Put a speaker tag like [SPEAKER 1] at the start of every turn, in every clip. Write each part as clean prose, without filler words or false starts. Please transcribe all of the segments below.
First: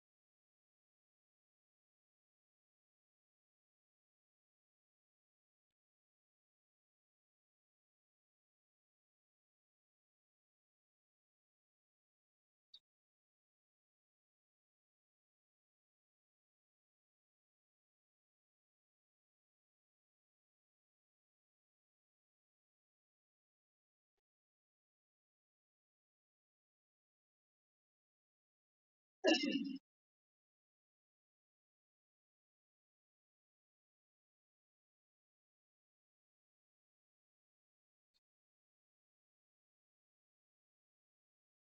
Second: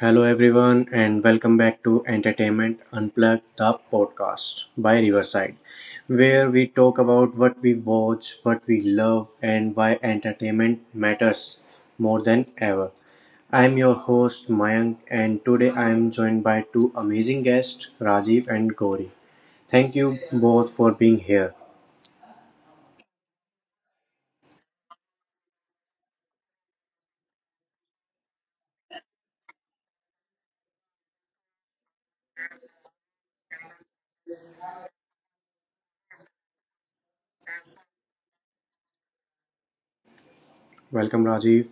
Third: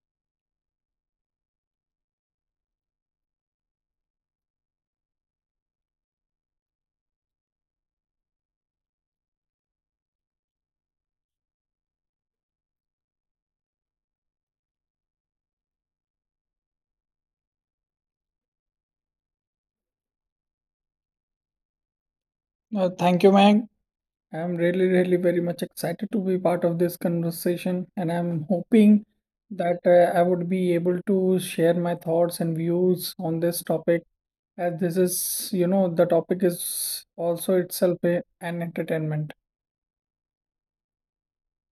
[SPEAKER 1] Hello, everyone, and welcome back to Entertainment Unplugged, the podcast by Riverside, where we talk about what we watch, what we love, and why entertainment matters more than ever. I'm your host, Mayank, and today I'm joined by two amazing guests, Rajiv and Gauri. Thank you both for being here.
[SPEAKER 2] Thank you, Meg. I'm really very much excited to be part of this conversation, and I'm hoping that I would be able to share my thoughts and views on this topic, as this is, you know, the topic is also itself an entertainment.
[SPEAKER 1] Welcome, Rajiv.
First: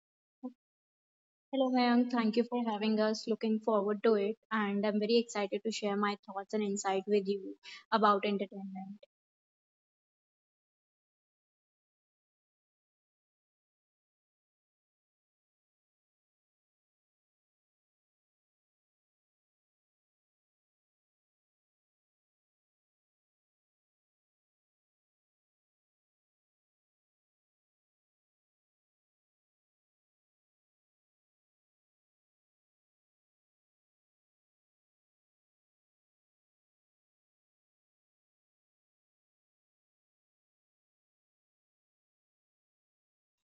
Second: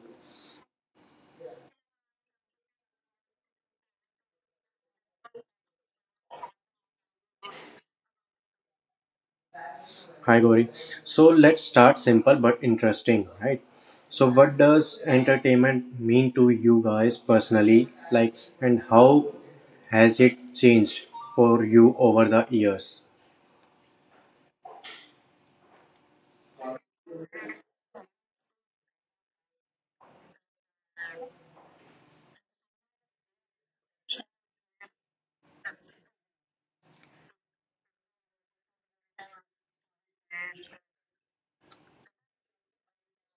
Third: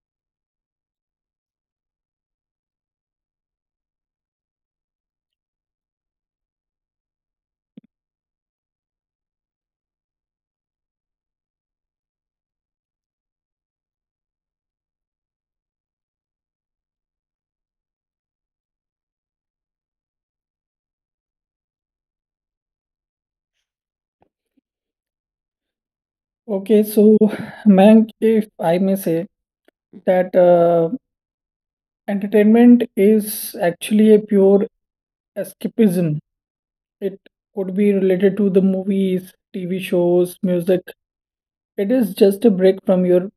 [SPEAKER 3] Hello, Mayank. Thank you for having us. Looking forward to it. And I'm very excited to share my thoughts and insight with you about entertainment.
[SPEAKER 1] Hi Gauri. So let's start simple but interesting, right? So what does entertainment mean to you guys personally? Like and how has it changed for you over the years?
[SPEAKER 2] Okay, so Meg, if I may say that entertainment is actually a pure escapism. It could be related to the movies, TV shows, music. It is just a break from your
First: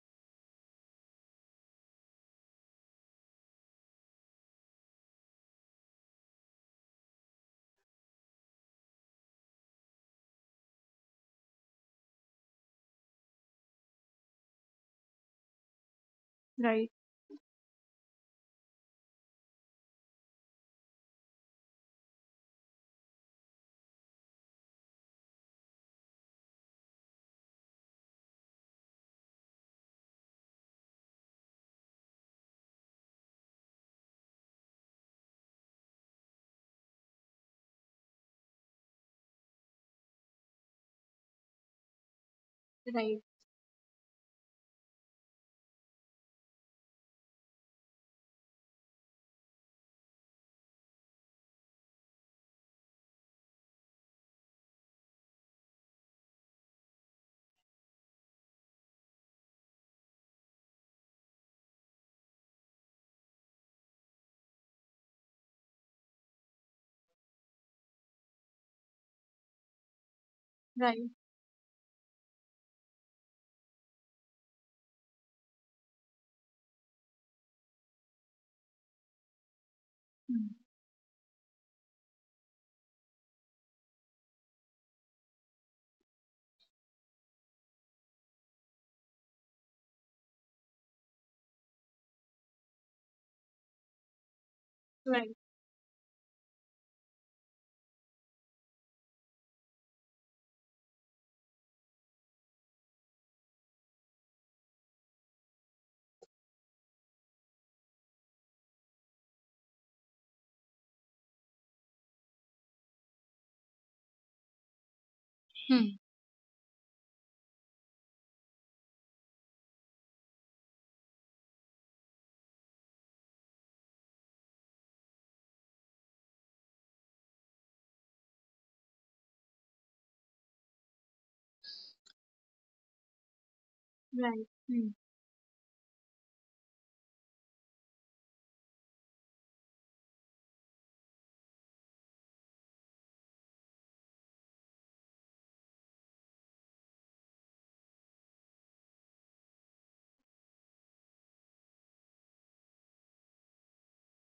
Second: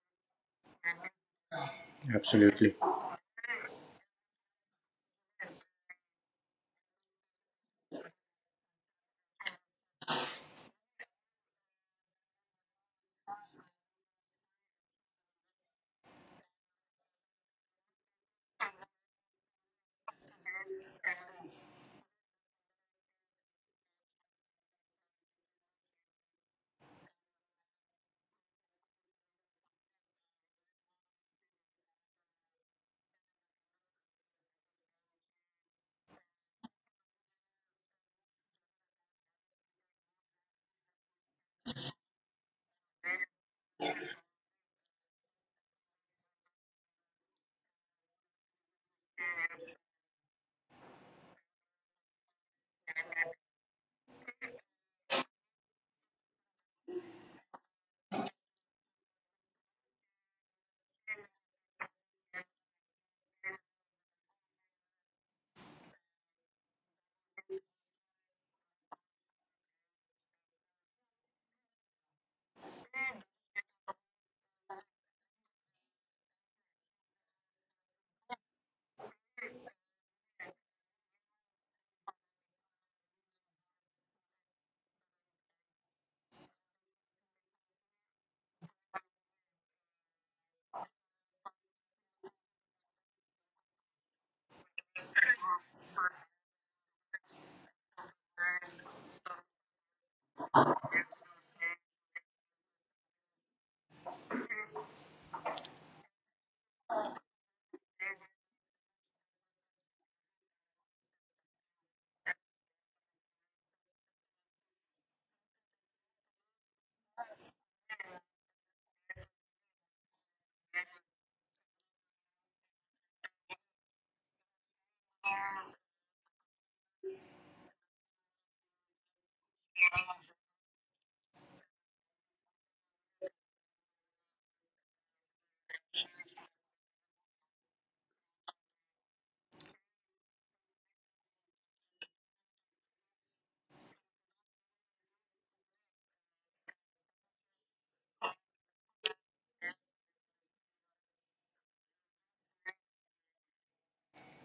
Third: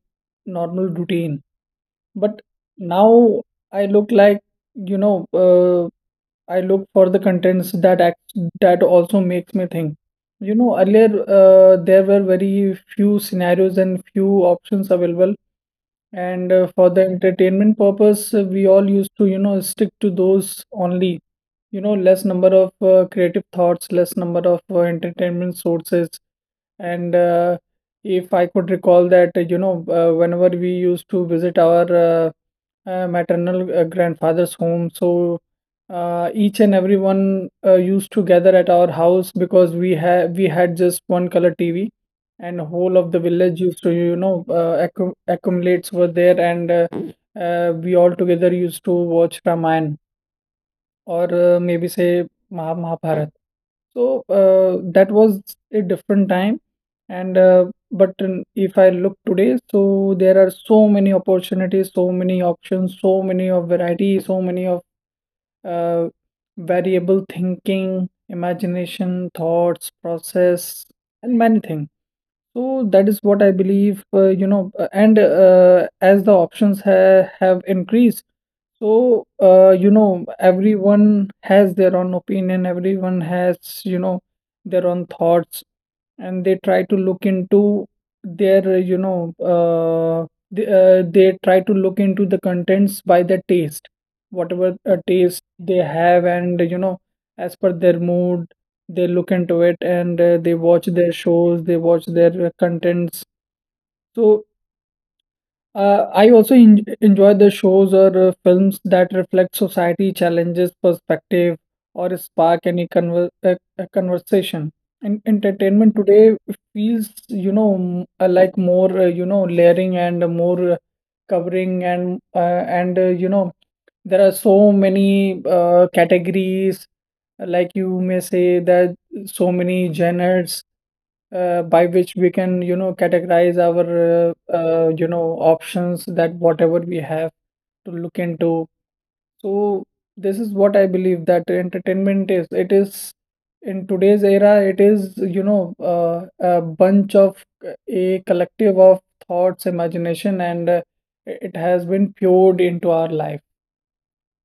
[SPEAKER 2] normal routine. But
[SPEAKER 1] Absolutely.
[SPEAKER 2] now I look like, you know, uh, I look for the contents that also makes me think. You know, earlier there were very few scenarios and few options available and for
[SPEAKER 3] Right,
[SPEAKER 2] the entertainment purpose, we all used to, you know, stick to those only. You know, less number of creative thoughts, less number of entertainment sources. And if I could recall that, whenever we used to visit our maternal grandfather's home, so each and everyone used to gather at our house because we had just one color TV, and whole of the
[SPEAKER 3] right,
[SPEAKER 2] village used to, you know, accumulates were there, and we all together used to watch Ramayana or, maybe say Mahabharata. So that was a different time, and if I look today, so there are so many opportunities, so many options, so many of variety, so many of uh, variable thinking, imagination, thoughts, process,
[SPEAKER 3] right,
[SPEAKER 2] and many things. So that is what I believe, you know, and as the options ha have increased, so, you know,
[SPEAKER 3] hmm,
[SPEAKER 2] everyone has their own opinion, everyone has, you know, their own thoughts, and they try to look into their, you know, they try to look into the contents by the taste, whatever
[SPEAKER 3] right,
[SPEAKER 2] taste they have, and, you know, as per their mood they look into it, and they watch their shows, they watch their contents. So I also en enjoy the shows or films that reflect society challenges, perspective, or spark any a conversation. And entertainment
[SPEAKER 3] hmm,
[SPEAKER 2] today feels, you know, like more, you know, layering and more covering and you know, there are so many categories, like you may say that so many genres by which we can, you know, categorize our
[SPEAKER 3] right,
[SPEAKER 2] uh,
[SPEAKER 3] hmm.
[SPEAKER 2] you know options that whatever we have to look into. So this is what I believe, that entertainment is, it is, in today's era, it is, you know, a bunch of, a collective of thoughts, imagination, and it has been poured into our life.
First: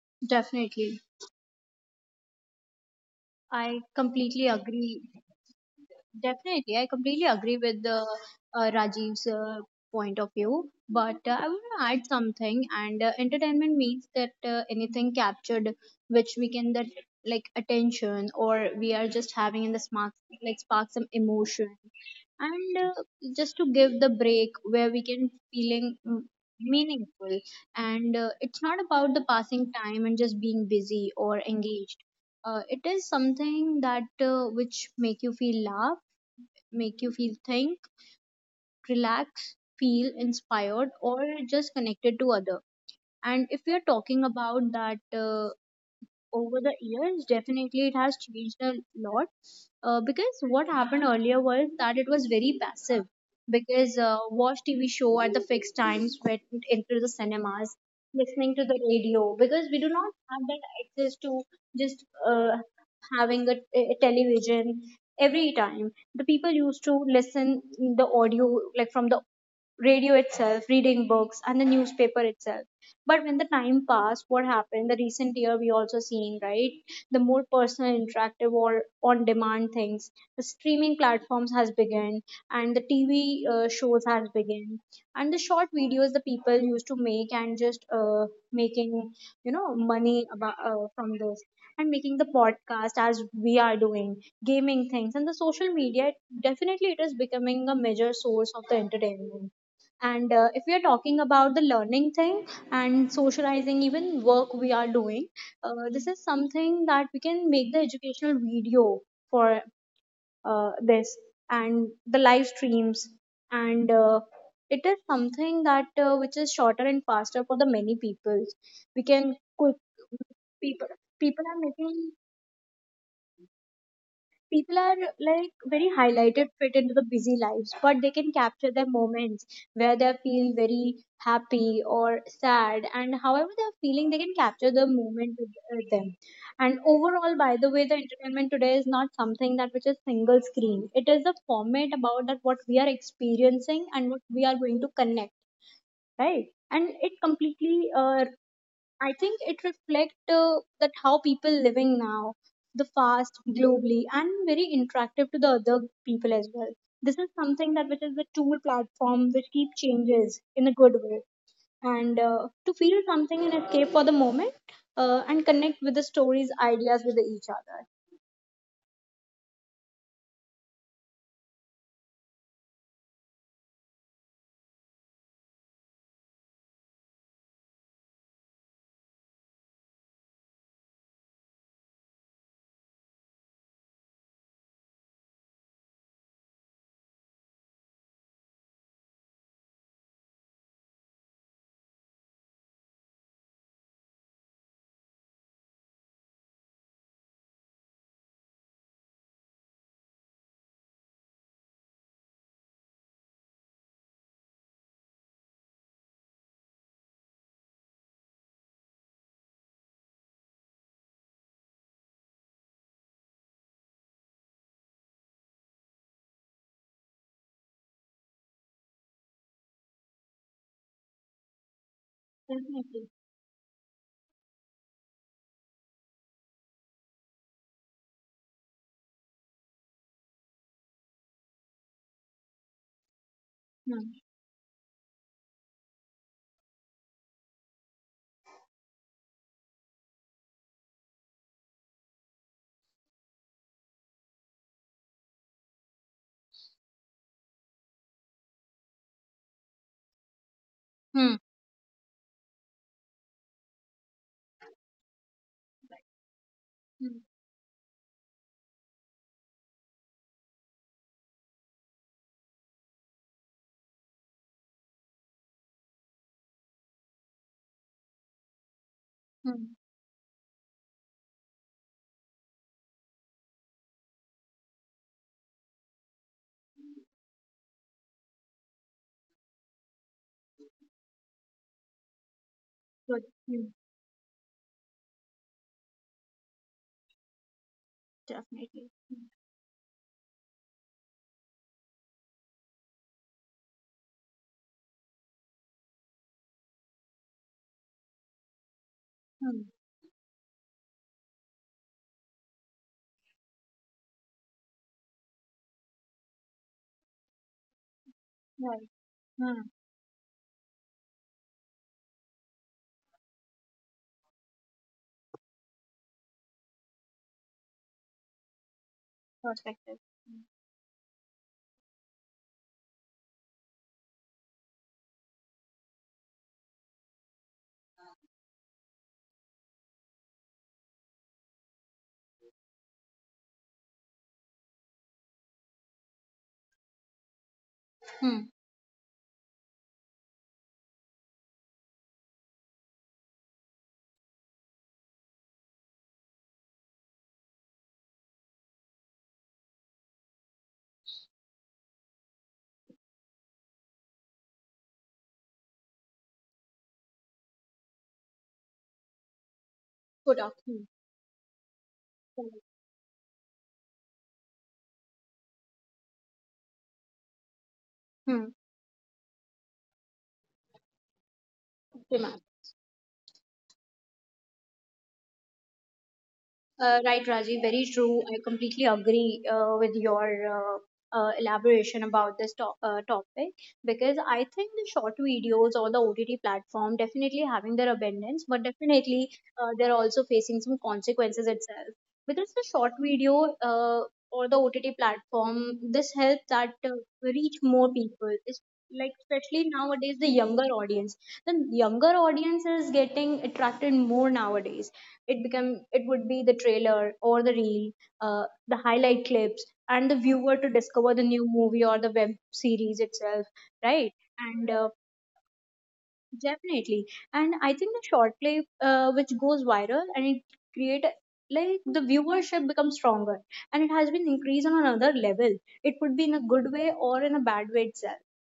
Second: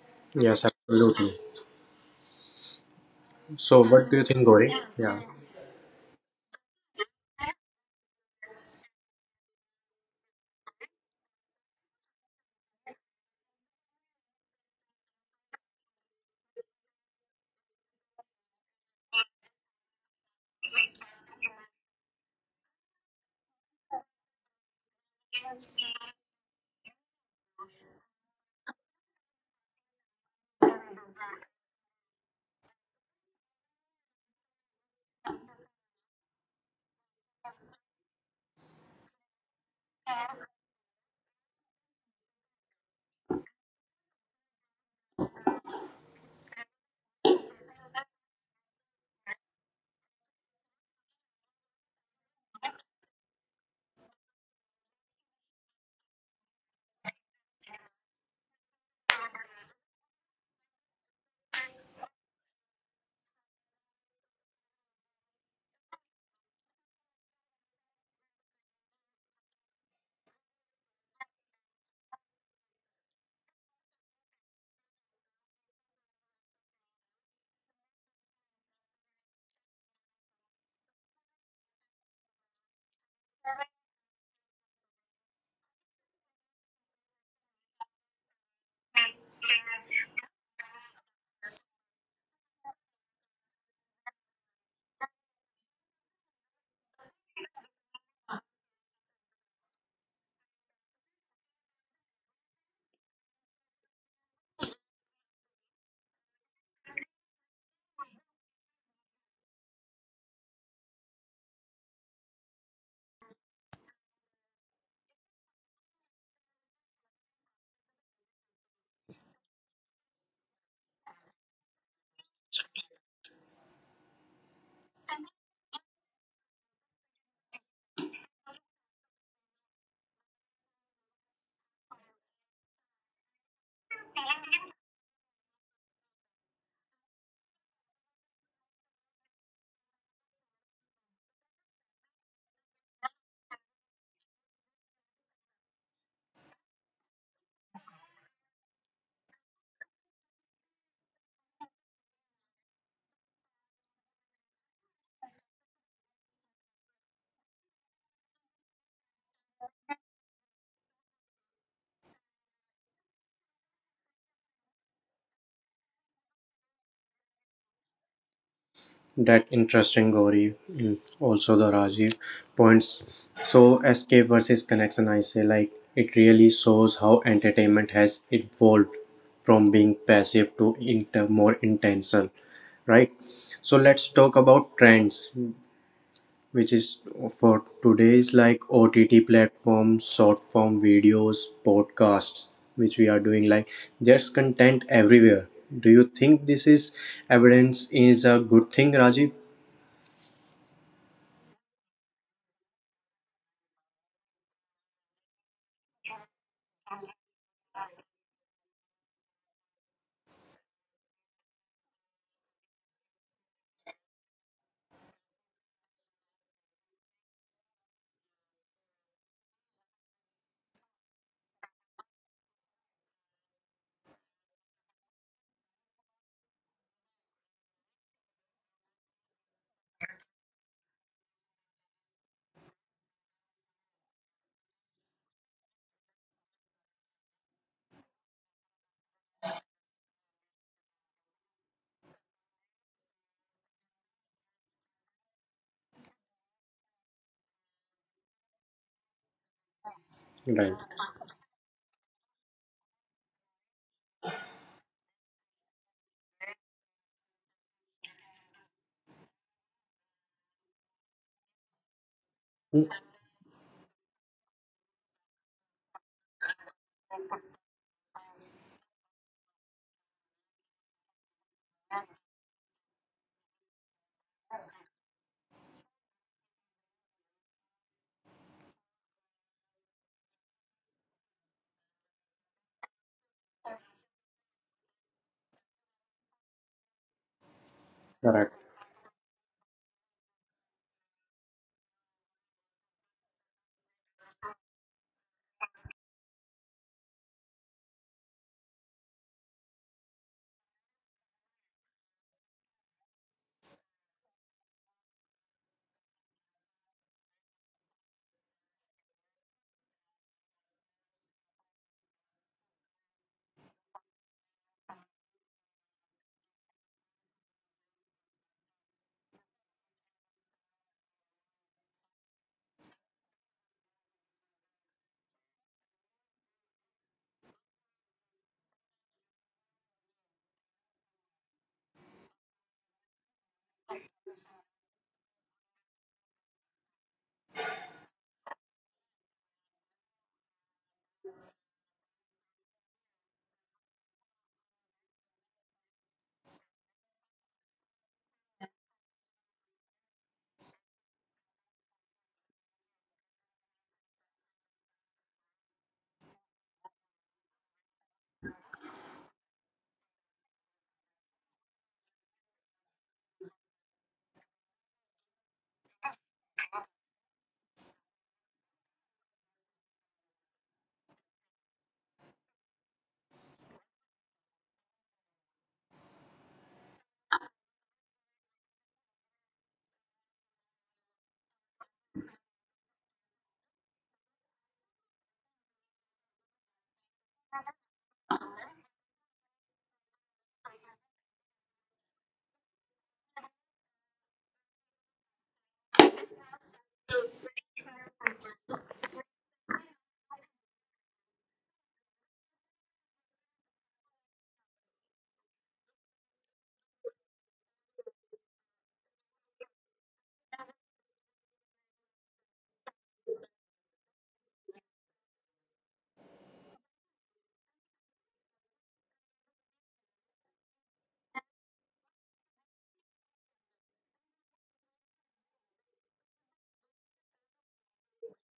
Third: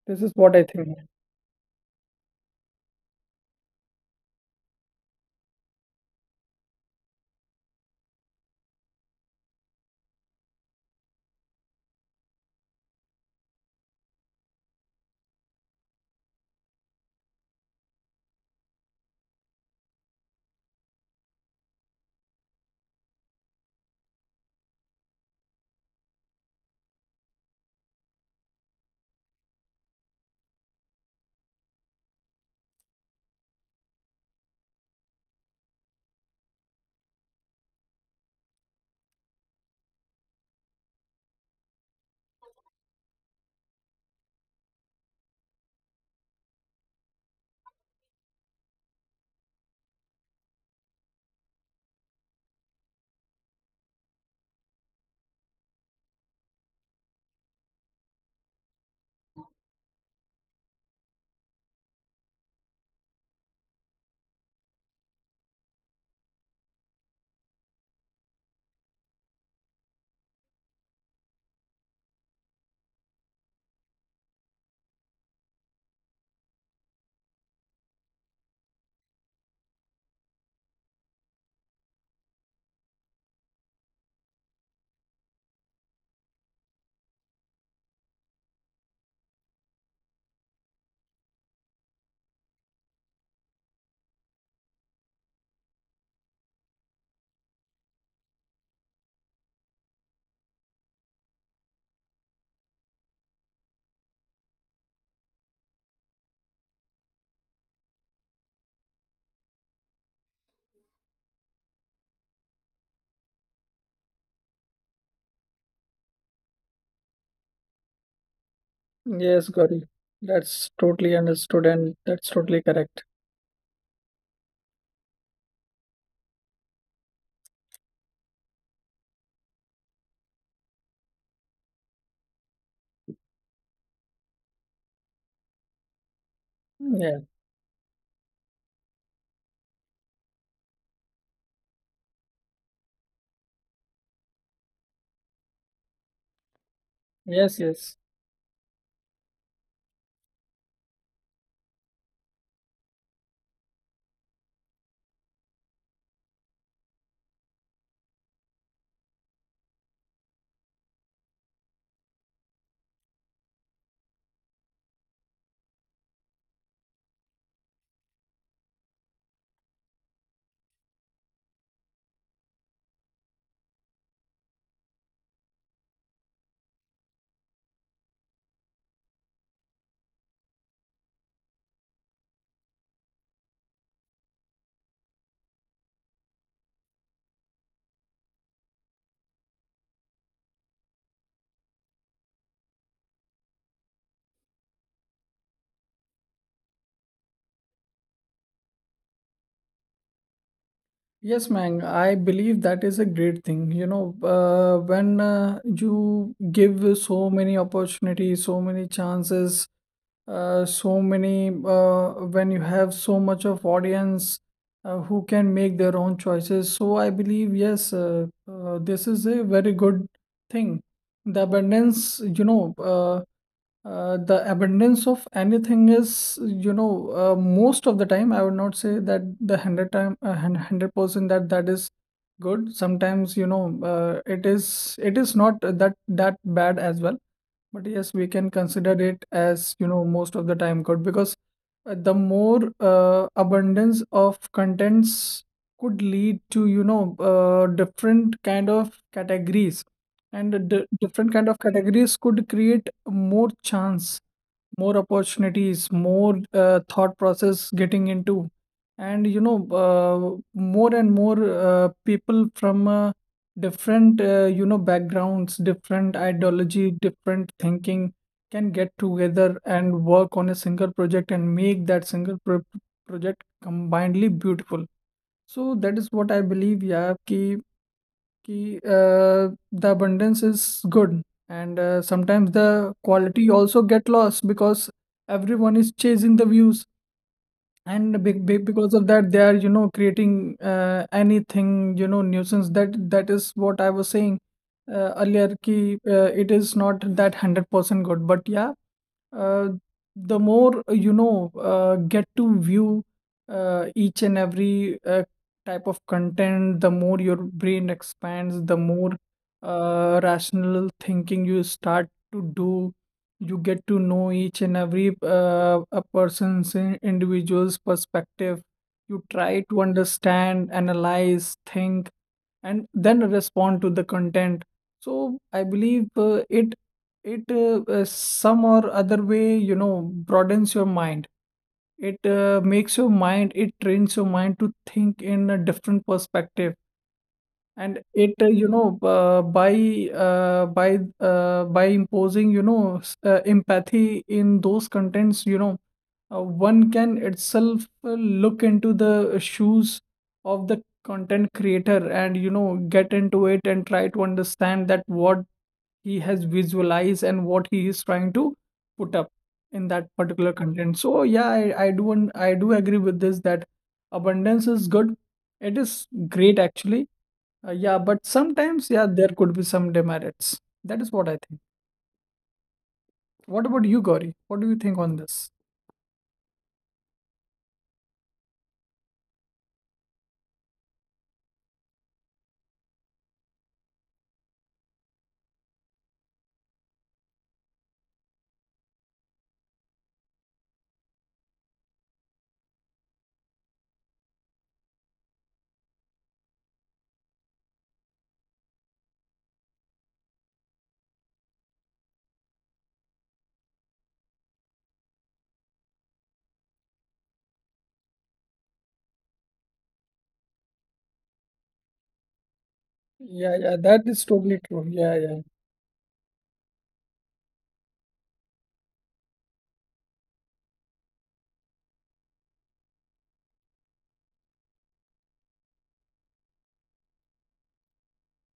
[SPEAKER 2] This is what I
[SPEAKER 1] Yes,
[SPEAKER 2] think.
[SPEAKER 3] Definitely.
[SPEAKER 1] absolutely. So
[SPEAKER 3] I
[SPEAKER 1] what do you think,
[SPEAKER 3] completely
[SPEAKER 1] Gauri?
[SPEAKER 3] agree.
[SPEAKER 1] Yeah.
[SPEAKER 3] Definitely, I completely agree with the Rajiv's point of view, but I want to add something. And entertainment means that anything captured, which we can that like attention, or we are just having in the spark like spark some emotion, and just to give the break where we can feeling meaningful. And it's not about the passing time and just being busy or engaged. It is something that which make you feel laugh, make you feel think, relax, feel inspired or just connected to other. And if we are talking about that, over the years definitely it has changed a lot, because what happened earlier was that it was very passive because watch tv show at the fixed times, went into the cinemas, listening to the radio, because we do not have that access to just uh, having a television. Every time the people used to listen the audio like from the radio itself, reading books and the newspaper itself. But when the time passed, what happened the recent year we also seen, right? The more personal, interactive or on demand things, the streaming platforms has begun, and the tv shows has begun, and the short videos the people used to make and just making, you know, money about, from this, and making the podcast as we are doing, gaming things and the social media. Definitely it is becoming a major source of the entertainment. And if we are talking about the learning thing and socializing, even work we are doing, this is something that we can make the educational video for this, and the live streams. And it is something that which is shorter and faster for the many people we
[SPEAKER 2] Yes,
[SPEAKER 3] can
[SPEAKER 2] Gauri,
[SPEAKER 3] quick.
[SPEAKER 2] that's
[SPEAKER 3] people
[SPEAKER 2] totally
[SPEAKER 3] people
[SPEAKER 2] understood
[SPEAKER 3] are
[SPEAKER 2] and
[SPEAKER 3] making,
[SPEAKER 2] that's totally correct.
[SPEAKER 3] people are like very highlighted, fit into the busy lives, but they can capture their moments where they feel very happy or sad, and however they're feeling they can capture the moment with them. And
[SPEAKER 2] Yeah.
[SPEAKER 3] overall, by the way, the entertainment today is not something that which is single screen. It is a format about that what we are experiencing and what we are going to connect, right? And it
[SPEAKER 2] Yes,
[SPEAKER 3] completely
[SPEAKER 2] yes.
[SPEAKER 3] I think it reflects that how people living now, the fast globally and very interactive to the other people as well. This is something that which is the tool platform which keep changes in a good way, and to feel something and escape for the moment, and connect with the stories, ideas with each other.
[SPEAKER 1] That interesting Gauri, also the Rajiv points. So escape versus connection, I say, like it really shows how entertainment has evolved from being passive to more intentional, right? So let's talk about trends, which is for today's, like, OTT platforms, short form videos, podcasts, which we are doing. Like, there's content everywhere. Do you think this is evidence, is a good thing, Rajiv?
[SPEAKER 2] Yes, man, I believe that is a great thing. You know, when you give so many opportunities, so many chances, when you have so much of audience who can make their own choices. So I believe, yes, this is a very good thing. The abundance,
[SPEAKER 3] Definitely.
[SPEAKER 2] the abundance of anything is, you know, most of the time, I would not say that the 100 time, 100% that that is good. Sometimes,
[SPEAKER 3] Hmm.
[SPEAKER 2] it is not that that bad as well. But yes, we can consider it as, you know, most of the time good because the more abundance of contents could lead to, you know, different kind of categories. And the
[SPEAKER 1] Right.
[SPEAKER 2] different
[SPEAKER 3] Hmm.
[SPEAKER 2] kind of categories could create more chance, more opportunities, more thought
[SPEAKER 3] Hmm.
[SPEAKER 2] process getting into. And, you know, more and more people from
[SPEAKER 1] Mm.
[SPEAKER 2] different you know, backgrounds, different ideology, different thinking can get together
[SPEAKER 3] Hmm.
[SPEAKER 2] and work on a single project and make that project combinedly beautiful. So that is what I believe, yeah, the abundance is good. And sometimes the
[SPEAKER 3] Good.
[SPEAKER 2] quality also
[SPEAKER 3] Hmm.
[SPEAKER 2] get lost because everyone is chasing the views, and
[SPEAKER 1] Correct.
[SPEAKER 2] because
[SPEAKER 3] Definitely.
[SPEAKER 2] of that
[SPEAKER 3] Hmm.
[SPEAKER 2] they are, you know, creating, anything, you know, nuisance. That that is what I was saying earlier, it is not that 100% good, but yeah, uh,
[SPEAKER 3] Hmm.
[SPEAKER 2] the more, get to view each and every type of content, the more your brain expands, the
[SPEAKER 3] Right.
[SPEAKER 2] more
[SPEAKER 3] Hmm.
[SPEAKER 2] rational thinking you start to do. You get to know each and every individual's perspective. You try to
[SPEAKER 3] Perspective. Hmm.
[SPEAKER 2] understand, analyze, think, and then respond to the content. So I believe it it some or other way, you know, broadens your mind. It makes your mind, it trains your mind to think in a different perspective. And it,
[SPEAKER 3] Hmm.
[SPEAKER 2] you know, by imposing, you know, empathy in those contents, you know, one can itself look into the shoes of the content creator and, you know, get into it and try to understand that what he has visualized and what he is trying to put up in that
[SPEAKER 3] Good.
[SPEAKER 2] particular
[SPEAKER 3] Hmm.
[SPEAKER 2] content. So yeah, I I do agree with this, that abundance is good. It is great, actually. Yeah, but
[SPEAKER 3] Hmm.
[SPEAKER 2] sometimes, yeah, there could be some demerits. That is what I think.
[SPEAKER 3] Okay, ma'am.
[SPEAKER 2] What about you, Gauri? What do you think on this?
[SPEAKER 3] Right, Rajiv, very true. I completely agree with your elaboration about this topic, because I think the short videos or the OTT platform definitely having their abundance, but definitely they're also facing some consequences itself. Because the short video or the OTT platform, this helps that reach more people. It's like, especially nowadays, the younger audience, the younger audience is getting attracted more nowadays. It become, it would be the trailer or the reel, the highlight clips, and the viewer to discover the new movie or the web series
[SPEAKER 2] Yeah,
[SPEAKER 3] itself,
[SPEAKER 2] yeah, that
[SPEAKER 3] right?
[SPEAKER 2] is totally
[SPEAKER 3] And
[SPEAKER 2] true. Yeah, yeah.
[SPEAKER 3] definitely, and I think the short clip which goes viral, and it create a- like the viewership becomes stronger and it has been increased on another level. It could be in a good way or in a bad way itself.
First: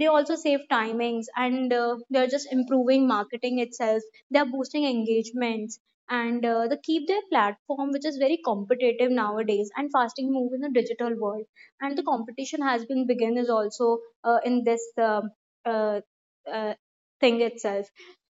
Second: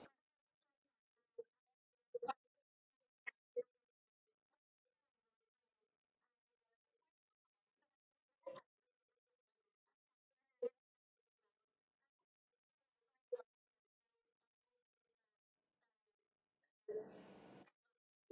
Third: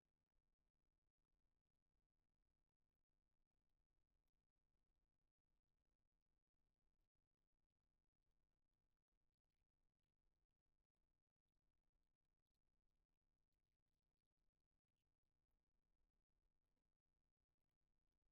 [SPEAKER 3] They also save timings, and they're just improving marketing itself, they're boosting engagements, and they keep their platform which is very competitive nowadays and fasting move in the digital world. And the competition has been begin is also in this uh, uh, thing itself.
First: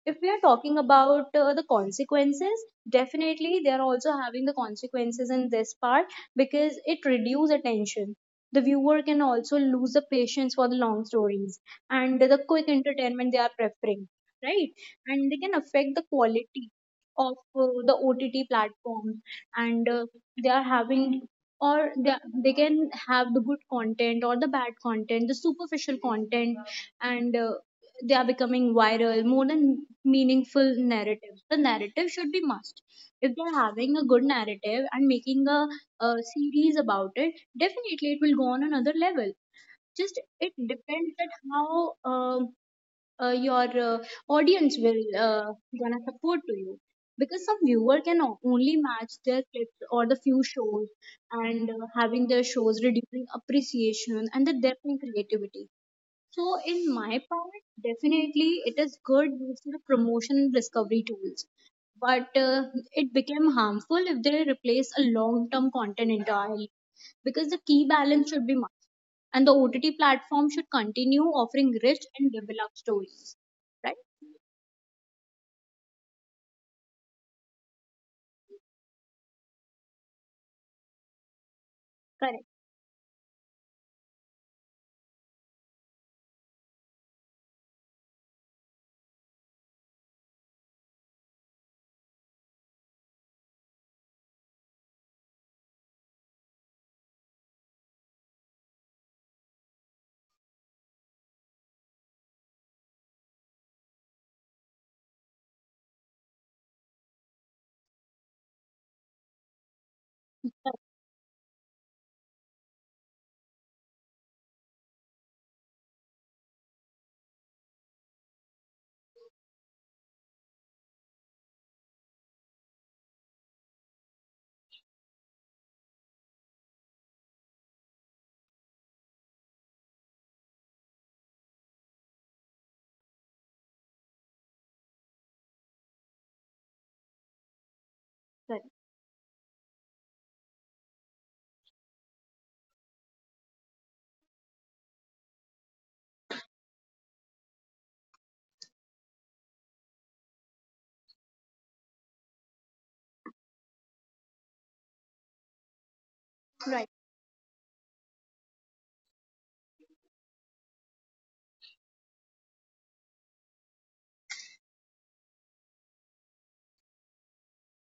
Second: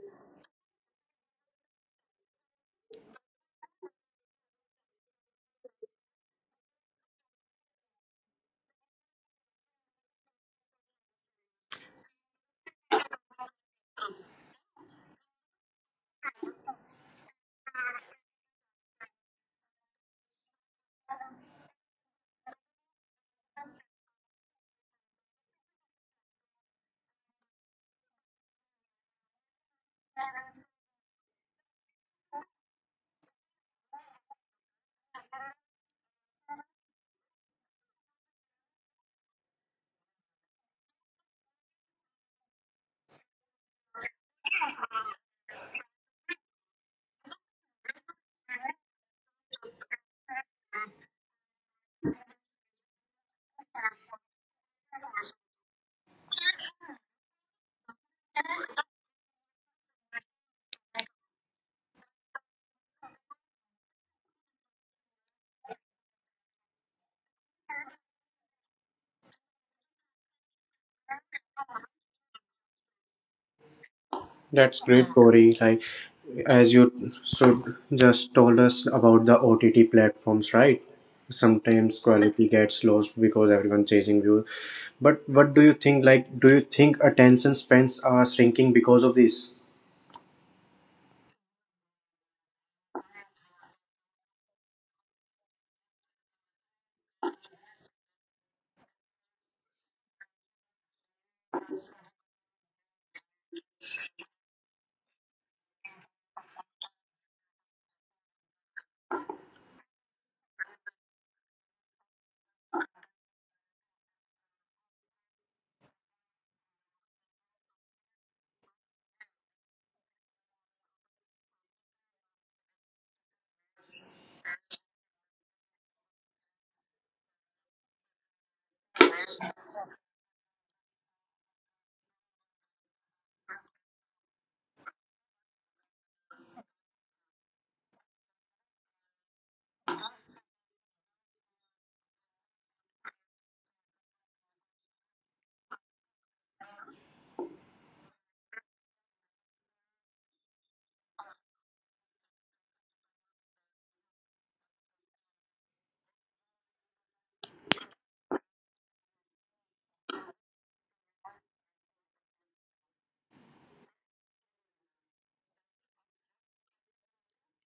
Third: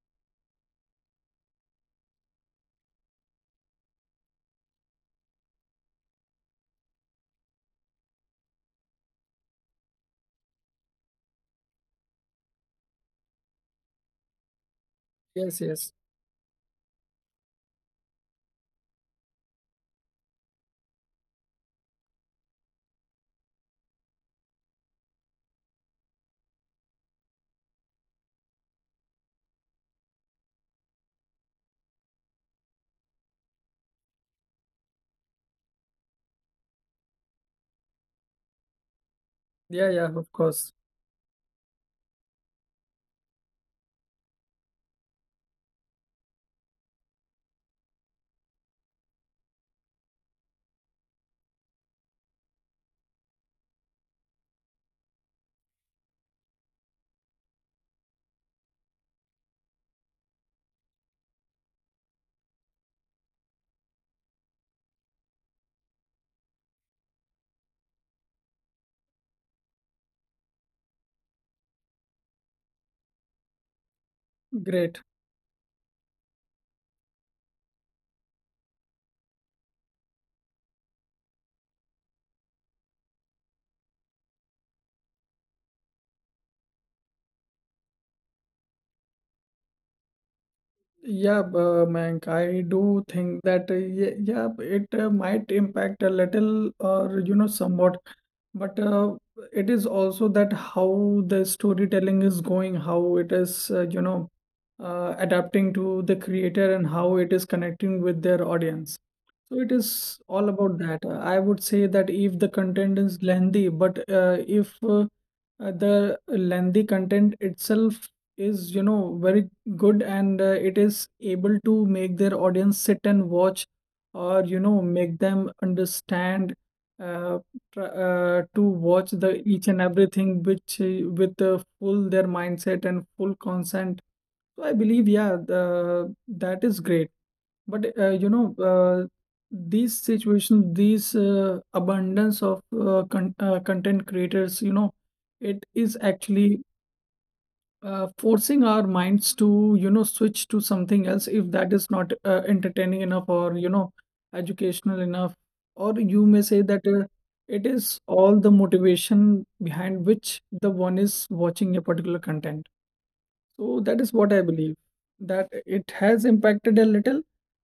[SPEAKER 3] If we are talking about the consequences, definitely they are also having the consequences in this part, because it reduces attention. The viewer can also lose the patience for the long stories, and the quick entertainment they are preferring, right? And they can
[SPEAKER 2] Yes,
[SPEAKER 3] affect the
[SPEAKER 2] yes.
[SPEAKER 3] quality of the OTT platform. And they are having, or they can have the good content or the bad content, the superficial content, and they are becoming viral more than meaningful narratives. The narrative should be must. If they're having a good narrative and making a series about it, definitely it will go on another level.
[SPEAKER 2] Yeah,
[SPEAKER 3] Just
[SPEAKER 2] yeah, of
[SPEAKER 3] it
[SPEAKER 2] course.
[SPEAKER 3] depends that how um your audience will gonna support to you, because some viewer can only match their clips or the few shows, and having their shows reducing appreciation and the depth in creativity. So in my part, definitely it is good use for promotion and discovery tools, but it became harmful if they replace a long-term content entirely, because the key balance should be mastered, and the OTT platform should continue offering rich and developed stories. Right?
[SPEAKER 1] That's
[SPEAKER 2] Great.
[SPEAKER 1] great, Corey. Like, as you so just told us about the OTT platforms, right? Sometimes
[SPEAKER 3] Correct.
[SPEAKER 1] quality gets lost because everyone chasing view. But what do you think? Like, do you think attention spans are shrinking because of this?
[SPEAKER 2] Mayank, I do think that yeah, it might impact a little, or you know, somewhat, but it is also that how the storytelling is going, how it is, adapting to the creator and how it is connecting with their audience. So it is all
[SPEAKER 3] Correct.
[SPEAKER 2] about that. I would say that if the content is lengthy, but if the lengthy content itself is, you know, very good, and it is able to make their audience sit and watch, or, you know, make them understand. uh, to watch the each and everything which, with full their mindset and full consent. So I believe, yeah, that is great. But,
[SPEAKER 3] Correct.
[SPEAKER 2] these situations, these abundance of content creators, you know, it is actually forcing our minds to, you know, switch to something else if that is not entertaining enough, or you know, educational enough, or you may say
[SPEAKER 3] Right.
[SPEAKER 2] that it is all the motivation behind which the one is watching a particular content. So that is what I believe, that it has impacted a little,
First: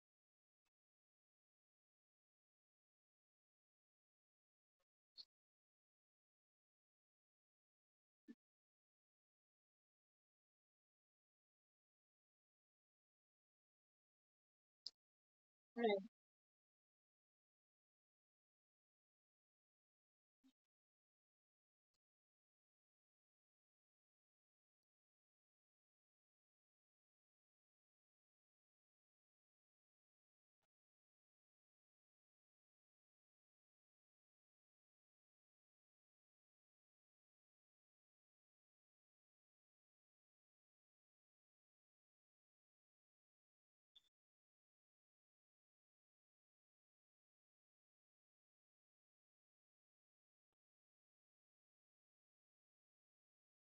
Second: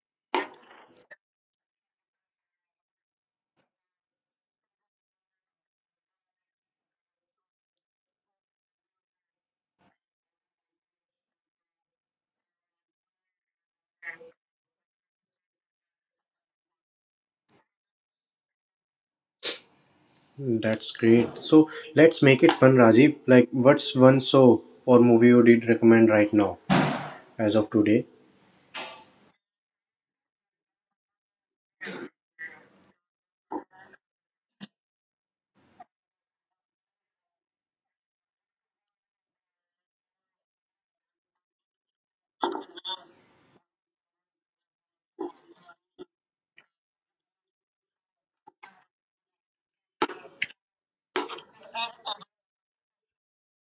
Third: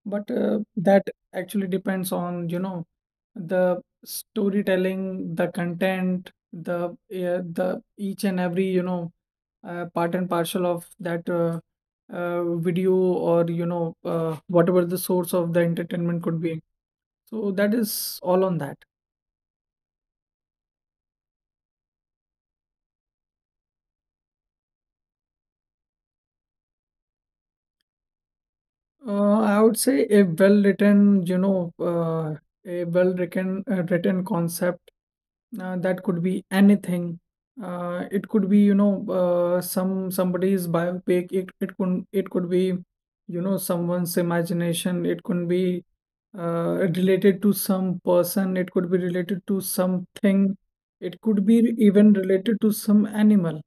[SPEAKER 2] but that actually depends on, you know, the storytelling, the content, the each and every, you know, part and parcel of that video, or, you know, whatever the source of the
[SPEAKER 3] Right.
[SPEAKER 2] entertainment could be. So that is all on that.
[SPEAKER 1] That's great. So let's make it fun, Rajiv. Like, what's one show or movie you did recommend right now, as of today?
[SPEAKER 2] I would say a well-written, you know, a well-written written concept. That could be anything. It could be, you know, somebody's biopic. It could be, you know, someone's imagination. It could be related to some person. It could be related to something. It could be even related to some animal.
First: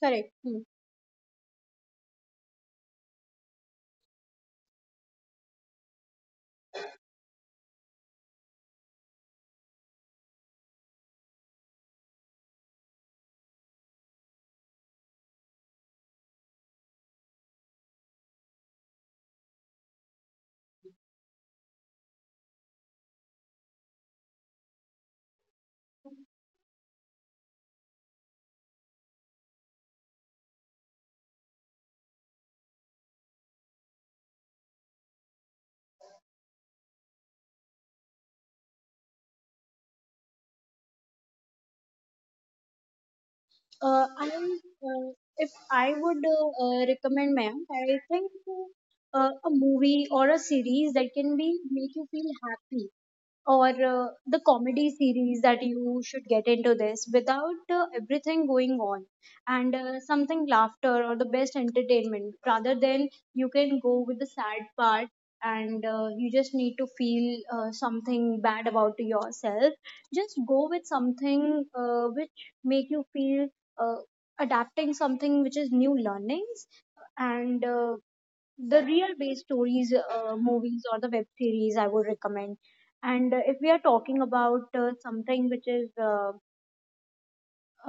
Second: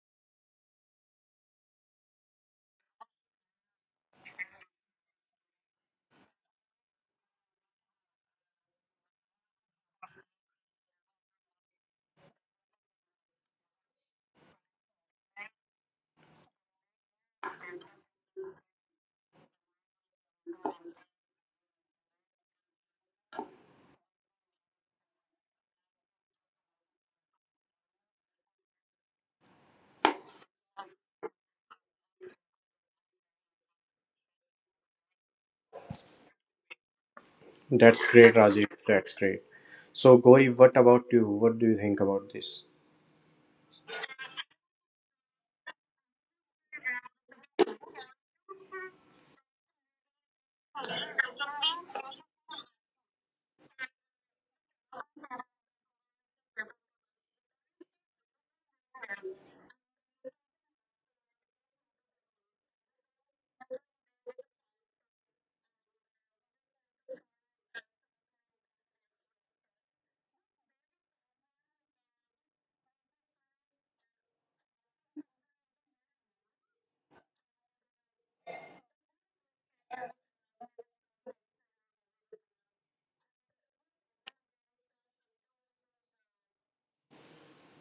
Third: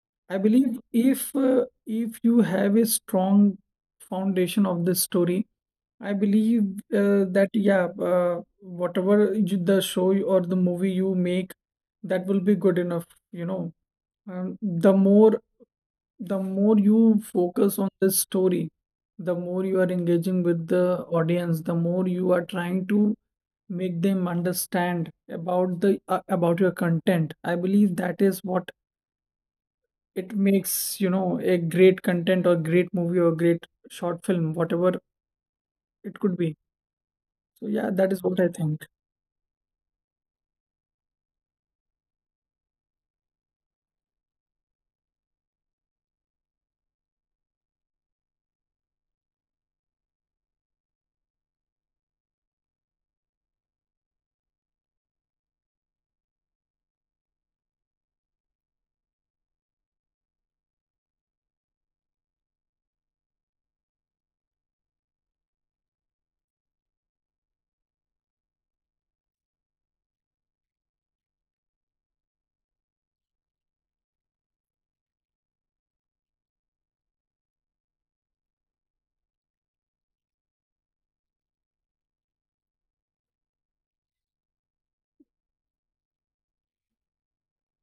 [SPEAKER 3] Correct.
[SPEAKER 2] I
[SPEAKER 3] Hmm.
[SPEAKER 2] believe, if you have a strong foundation of this story, I believe that, yeah, whatever you, the or the movie you make, that will be good enough, you know. Um, the more the more you focus on the story, the more you are engaging with the audience, the more you are trying to make them understand about the about your content. I believe that is what it makes, you know, a great content, or great movie, or great short film, whatever it could be. So yeah,
[SPEAKER 1] That's
[SPEAKER 2] that is
[SPEAKER 1] great,
[SPEAKER 2] what I
[SPEAKER 1] Rajiv.
[SPEAKER 2] think.
[SPEAKER 1] That's great. So, Gauri, what about you? What do you think about this?
[SPEAKER 3] I If I would recommend, ma'am, I think a movie or a series that can be make you feel happy, or the comedy series that you should get into this without everything going on, and something laughter or the best entertainment, rather than you can go with the sad part and you just need to feel something bad about yourself. Just go with something which make you feel uh, adapting something which is new learnings, and the real based stories, movies or the web series I would recommend. And if we are talking about something which is uh,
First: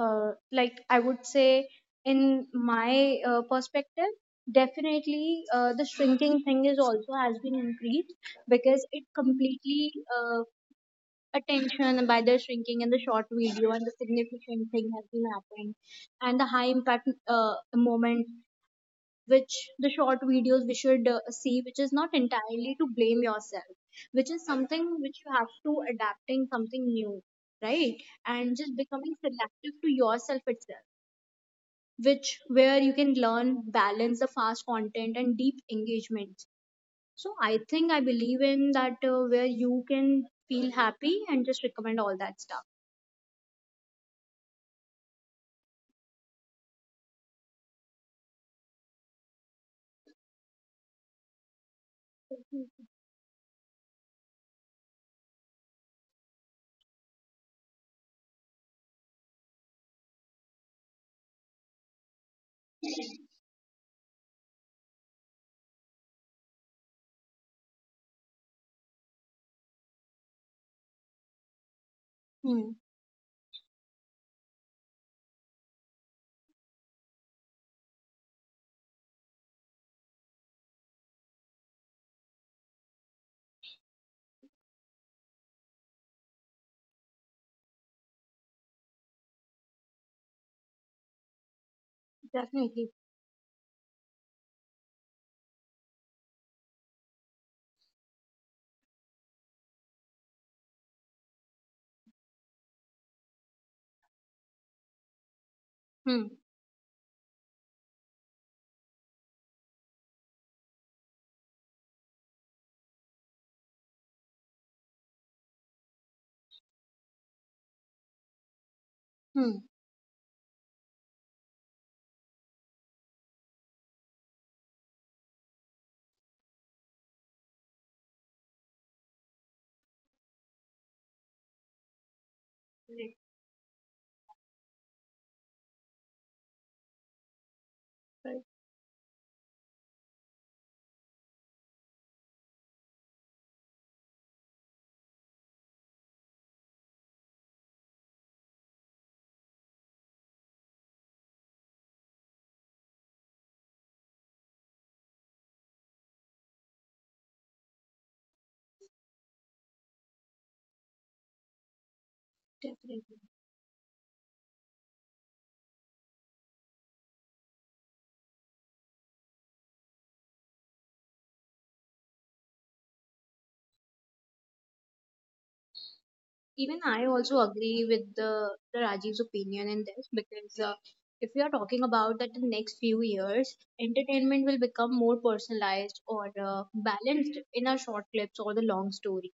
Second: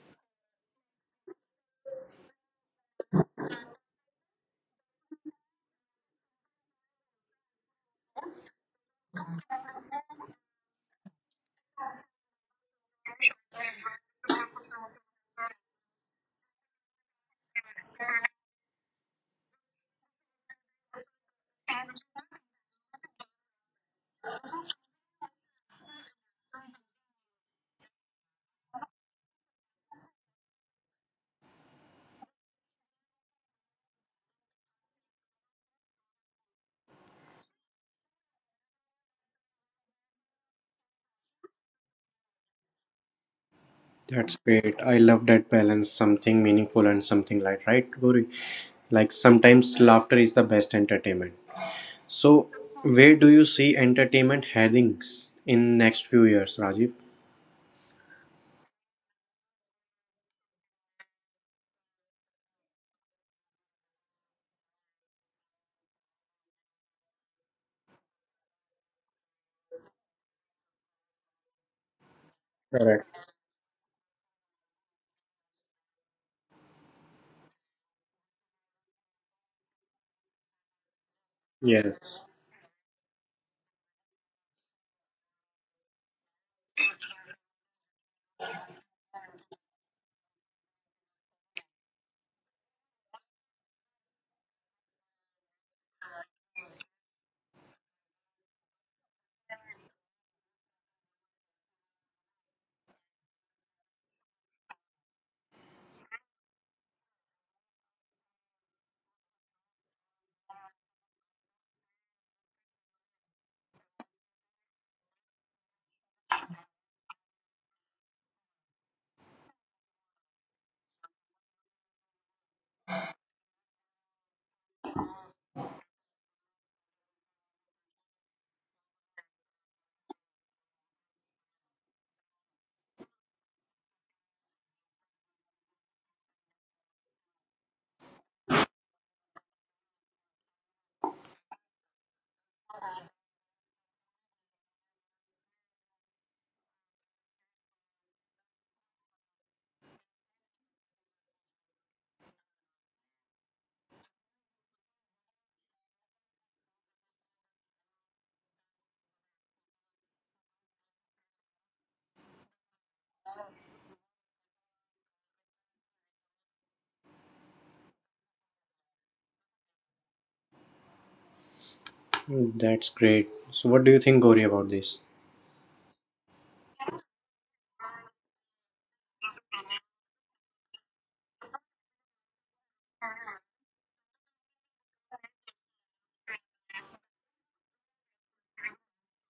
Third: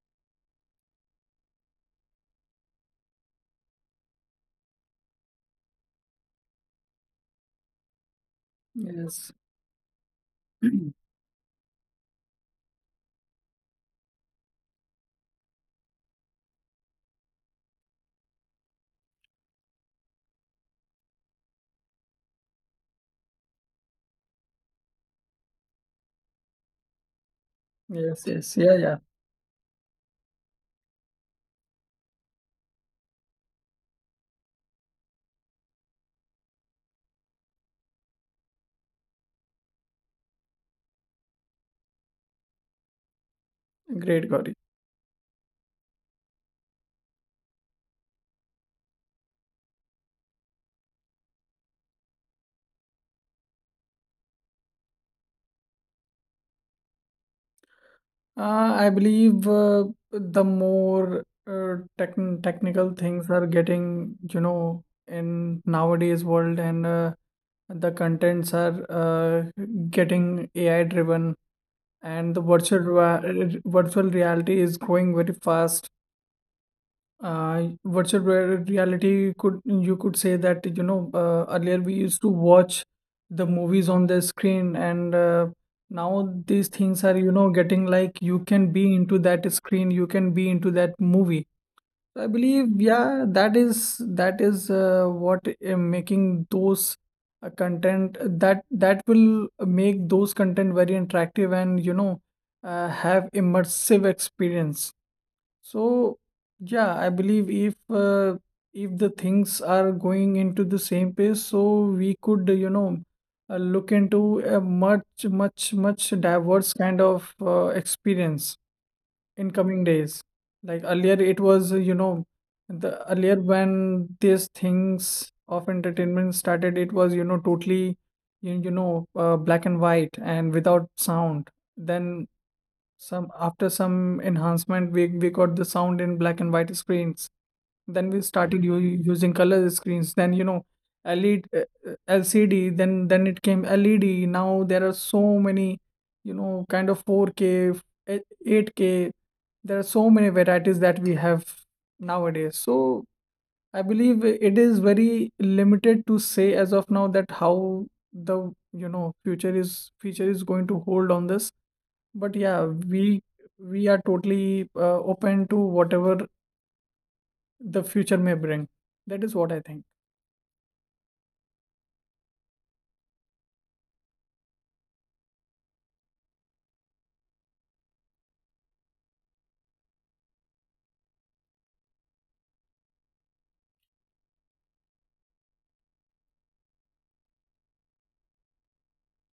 [SPEAKER 3] uh, like, I would say, in my perspective, definitely the shrinking thing is also has been increased, because it
[SPEAKER 2] Yes.
[SPEAKER 3] completely uh, attention by the shrinking in the short video, and the significant thing has been happening, and the high impact moment which the short videos we should see, which is not entirely to blame yourself, which is something which you have to adapting something new, right?
[SPEAKER 2] Yes,
[SPEAKER 3] And
[SPEAKER 2] yes.
[SPEAKER 3] just
[SPEAKER 2] Yeah, yeah.
[SPEAKER 3] becoming selective to yourself itself, which where you can learn balance the fast content and deep engagement. So I think I believe in that where you can feel happy and just recommend all that stuff.
[SPEAKER 2] Great,
[SPEAKER 1] That's
[SPEAKER 2] Gauri.
[SPEAKER 1] great. I love that balance, something meaningful and something light, right, Gauri? Like sometimes laughter is the best entertainment. So, where do you see entertainment headings in next few years, Rajiv?
[SPEAKER 2] I believe the more technical things are getting, you know, in nowadays world, and the contents are getting AI driven, and the
[SPEAKER 3] Hmm,
[SPEAKER 1] Correct.
[SPEAKER 2] virtual reality is growing very fast. Reality, could, you could say that, you know, earlier we used
[SPEAKER 1] Yes.
[SPEAKER 2] to watch the movies on the screen, and now these things are, you know, getting, like you can be into that screen, you can be into that movie. I believe,
[SPEAKER 3] definitely.
[SPEAKER 2] yeah, that is what making those content that that will make those content very interactive, and you know, have immersive experience. So,
[SPEAKER 3] Hmm,
[SPEAKER 2] yeah, I believe if the things are going into the same pace, so we could, you know, look into a much, much, much diverse kind of experience in
[SPEAKER 3] hmm.
[SPEAKER 2] coming days. Like earlier, it was, you know, the earlier when these things of entertainment started, it was, you know, totally, you know, black and white, and without sound. Then
[SPEAKER 3] Right,
[SPEAKER 2] some, after some enhancement, we got the sound in black and white screens. Then we
[SPEAKER 3] right,
[SPEAKER 2] started using color screens. Then you know, LED, LCD. Then it came LED. Now there are so many, you know, kind of 4K, eh, 8K. There are so many varieties that we have nowadays. So I believe it is very limited to say as of now that how the, you know, future is going to hold on this, but yeah,
[SPEAKER 3] definitely.
[SPEAKER 2] we are totally open to whatever the future may bring. That is what I think.
[SPEAKER 1] That's great. So, what do you think, Gauri, about this?
[SPEAKER 3] Even I also agree with the Rajiv's opinion in this, because if we are talking about that the next few years, entertainment will become more personalized or balanced in our short clips or the long stories,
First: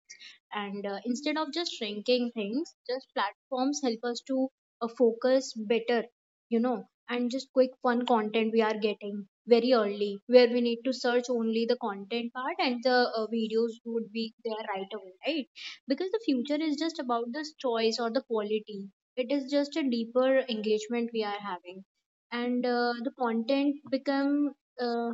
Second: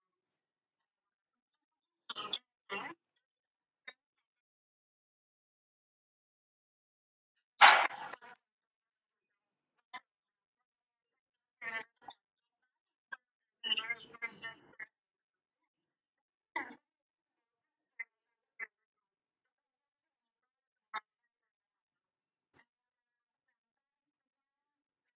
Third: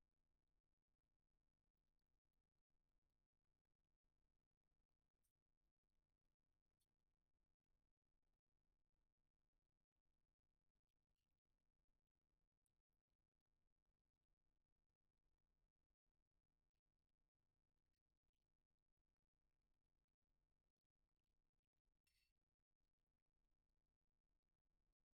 [SPEAKER 3] and instead of just shrinking things, just platforms help us to focus better, you know, and just quick fun content we are getting very early, where we need to search only the content part, and the videos would be there right away, right? Because the future is just about this choice or the quality. It is just a deeper engagement we are having, and the content become uh,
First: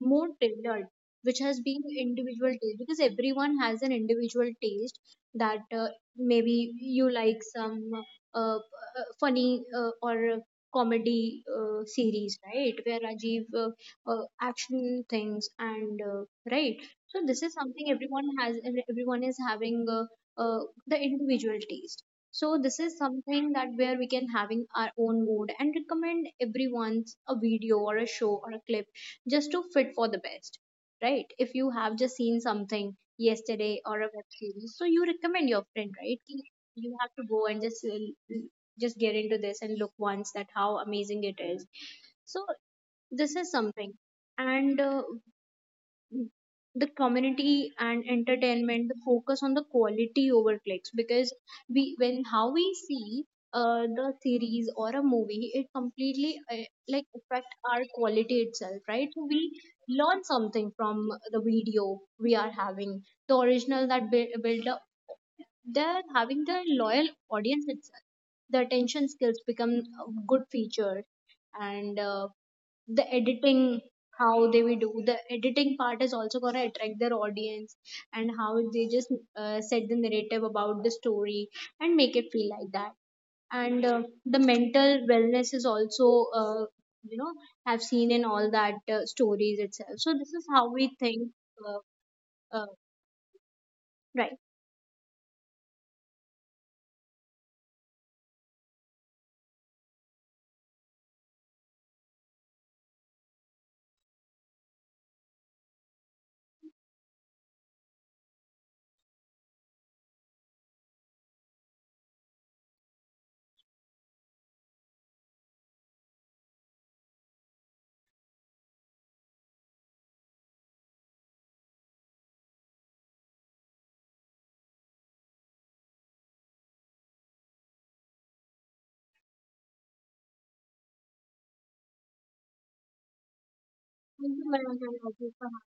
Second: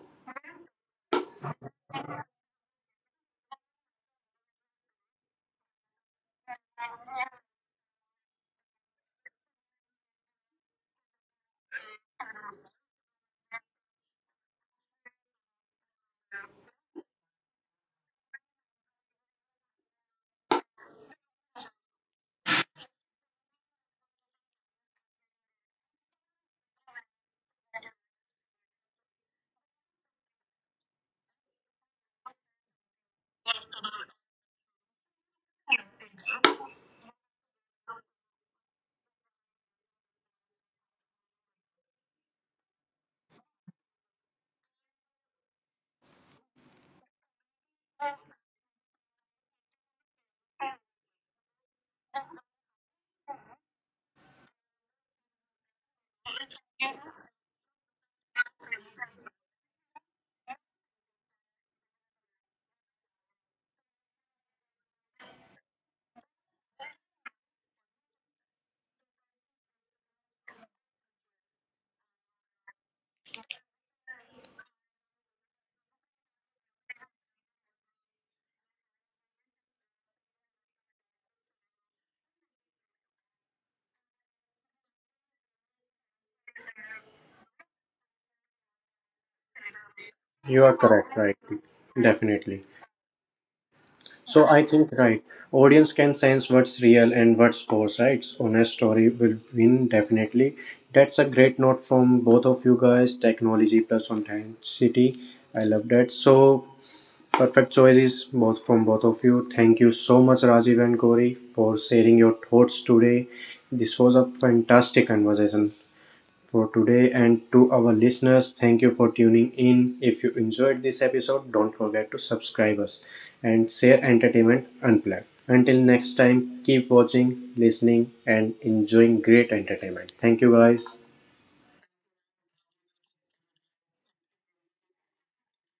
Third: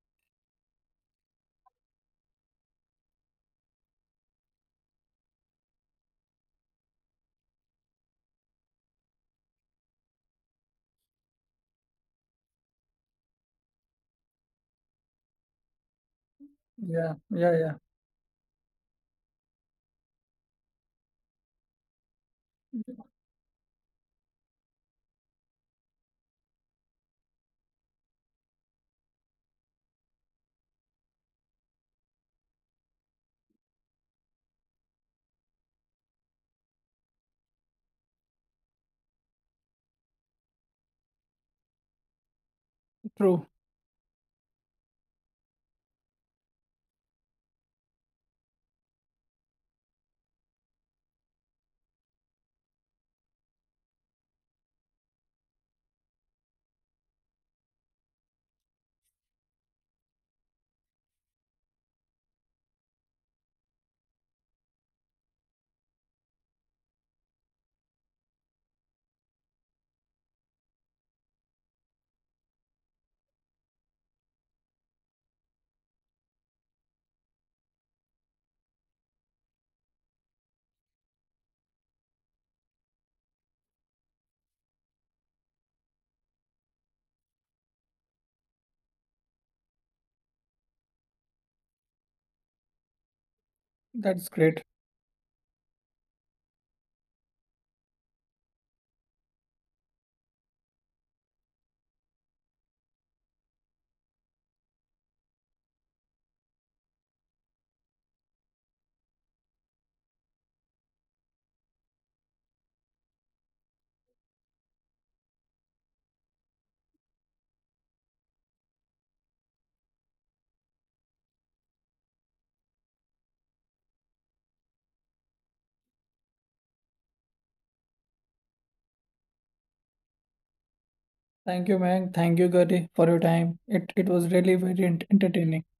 [SPEAKER 3] more tailored, which has been individual taste, because everyone has an individual taste. That maybe you like some funny or comedy series, right, where Rajiv action things, and right,
[SPEAKER 2] Yeah,
[SPEAKER 3] so this
[SPEAKER 2] yeah,
[SPEAKER 3] is
[SPEAKER 2] yeah.
[SPEAKER 3] something everyone has, everyone is having uh, the individual taste. So this is something that where we can having our own mood, and recommend everyone's a video or a show or a clip, just to fit for the best, right? If you have just seen something yesterday or a web series, so you recommend your friend, right? कि You have to go and just l- just get into this and look once that how amazing it is. So this
[SPEAKER 2] True.
[SPEAKER 3] is something, and the community and entertainment the focus on the quality over clicks, because we when how we see the series or a movie, it completely like affect our quality itself, right? So we learn something from the video. We are having the original that build up. They're having the loyal audience itself. The attention skills become a good feature, and the editing, how they will do the editing part is also going to attract their audience, and how they just set the narrative about the story and make it feel like that. And the mental wellness is also you know, have seen in all that stories itself. So this is
[SPEAKER 1] You are
[SPEAKER 3] how we
[SPEAKER 1] correct, right?
[SPEAKER 3] think. uh,
[SPEAKER 1] Definitely.
[SPEAKER 3] uh,
[SPEAKER 2] That's
[SPEAKER 1] So
[SPEAKER 3] right.
[SPEAKER 1] I
[SPEAKER 2] great.
[SPEAKER 1] think, right, audience can sense what's real and what's false, right? So honest story will win definitely. That's a great note from both of you guys. Technology plus authenticity. I love that. So perfect choices both from both of you. Thank you so much, Rajiv and Corey, for sharing your thoughts today. This was a fantastic conversation for today. And to our listeners, thank you for tuning in. If you enjoyed this episode, don't forget to subscribe us and share Entertainment Unplugged. Until next time, keep watching, listening, and enjoying great entertainment. Thank you, guys.
[SPEAKER 2] Thank you, Meg. Thank you, Gary, for your time. It was
[SPEAKER 3] Thank
[SPEAKER 2] really
[SPEAKER 3] you,
[SPEAKER 2] very
[SPEAKER 3] Madam, for
[SPEAKER 2] entertaining.
[SPEAKER 3] having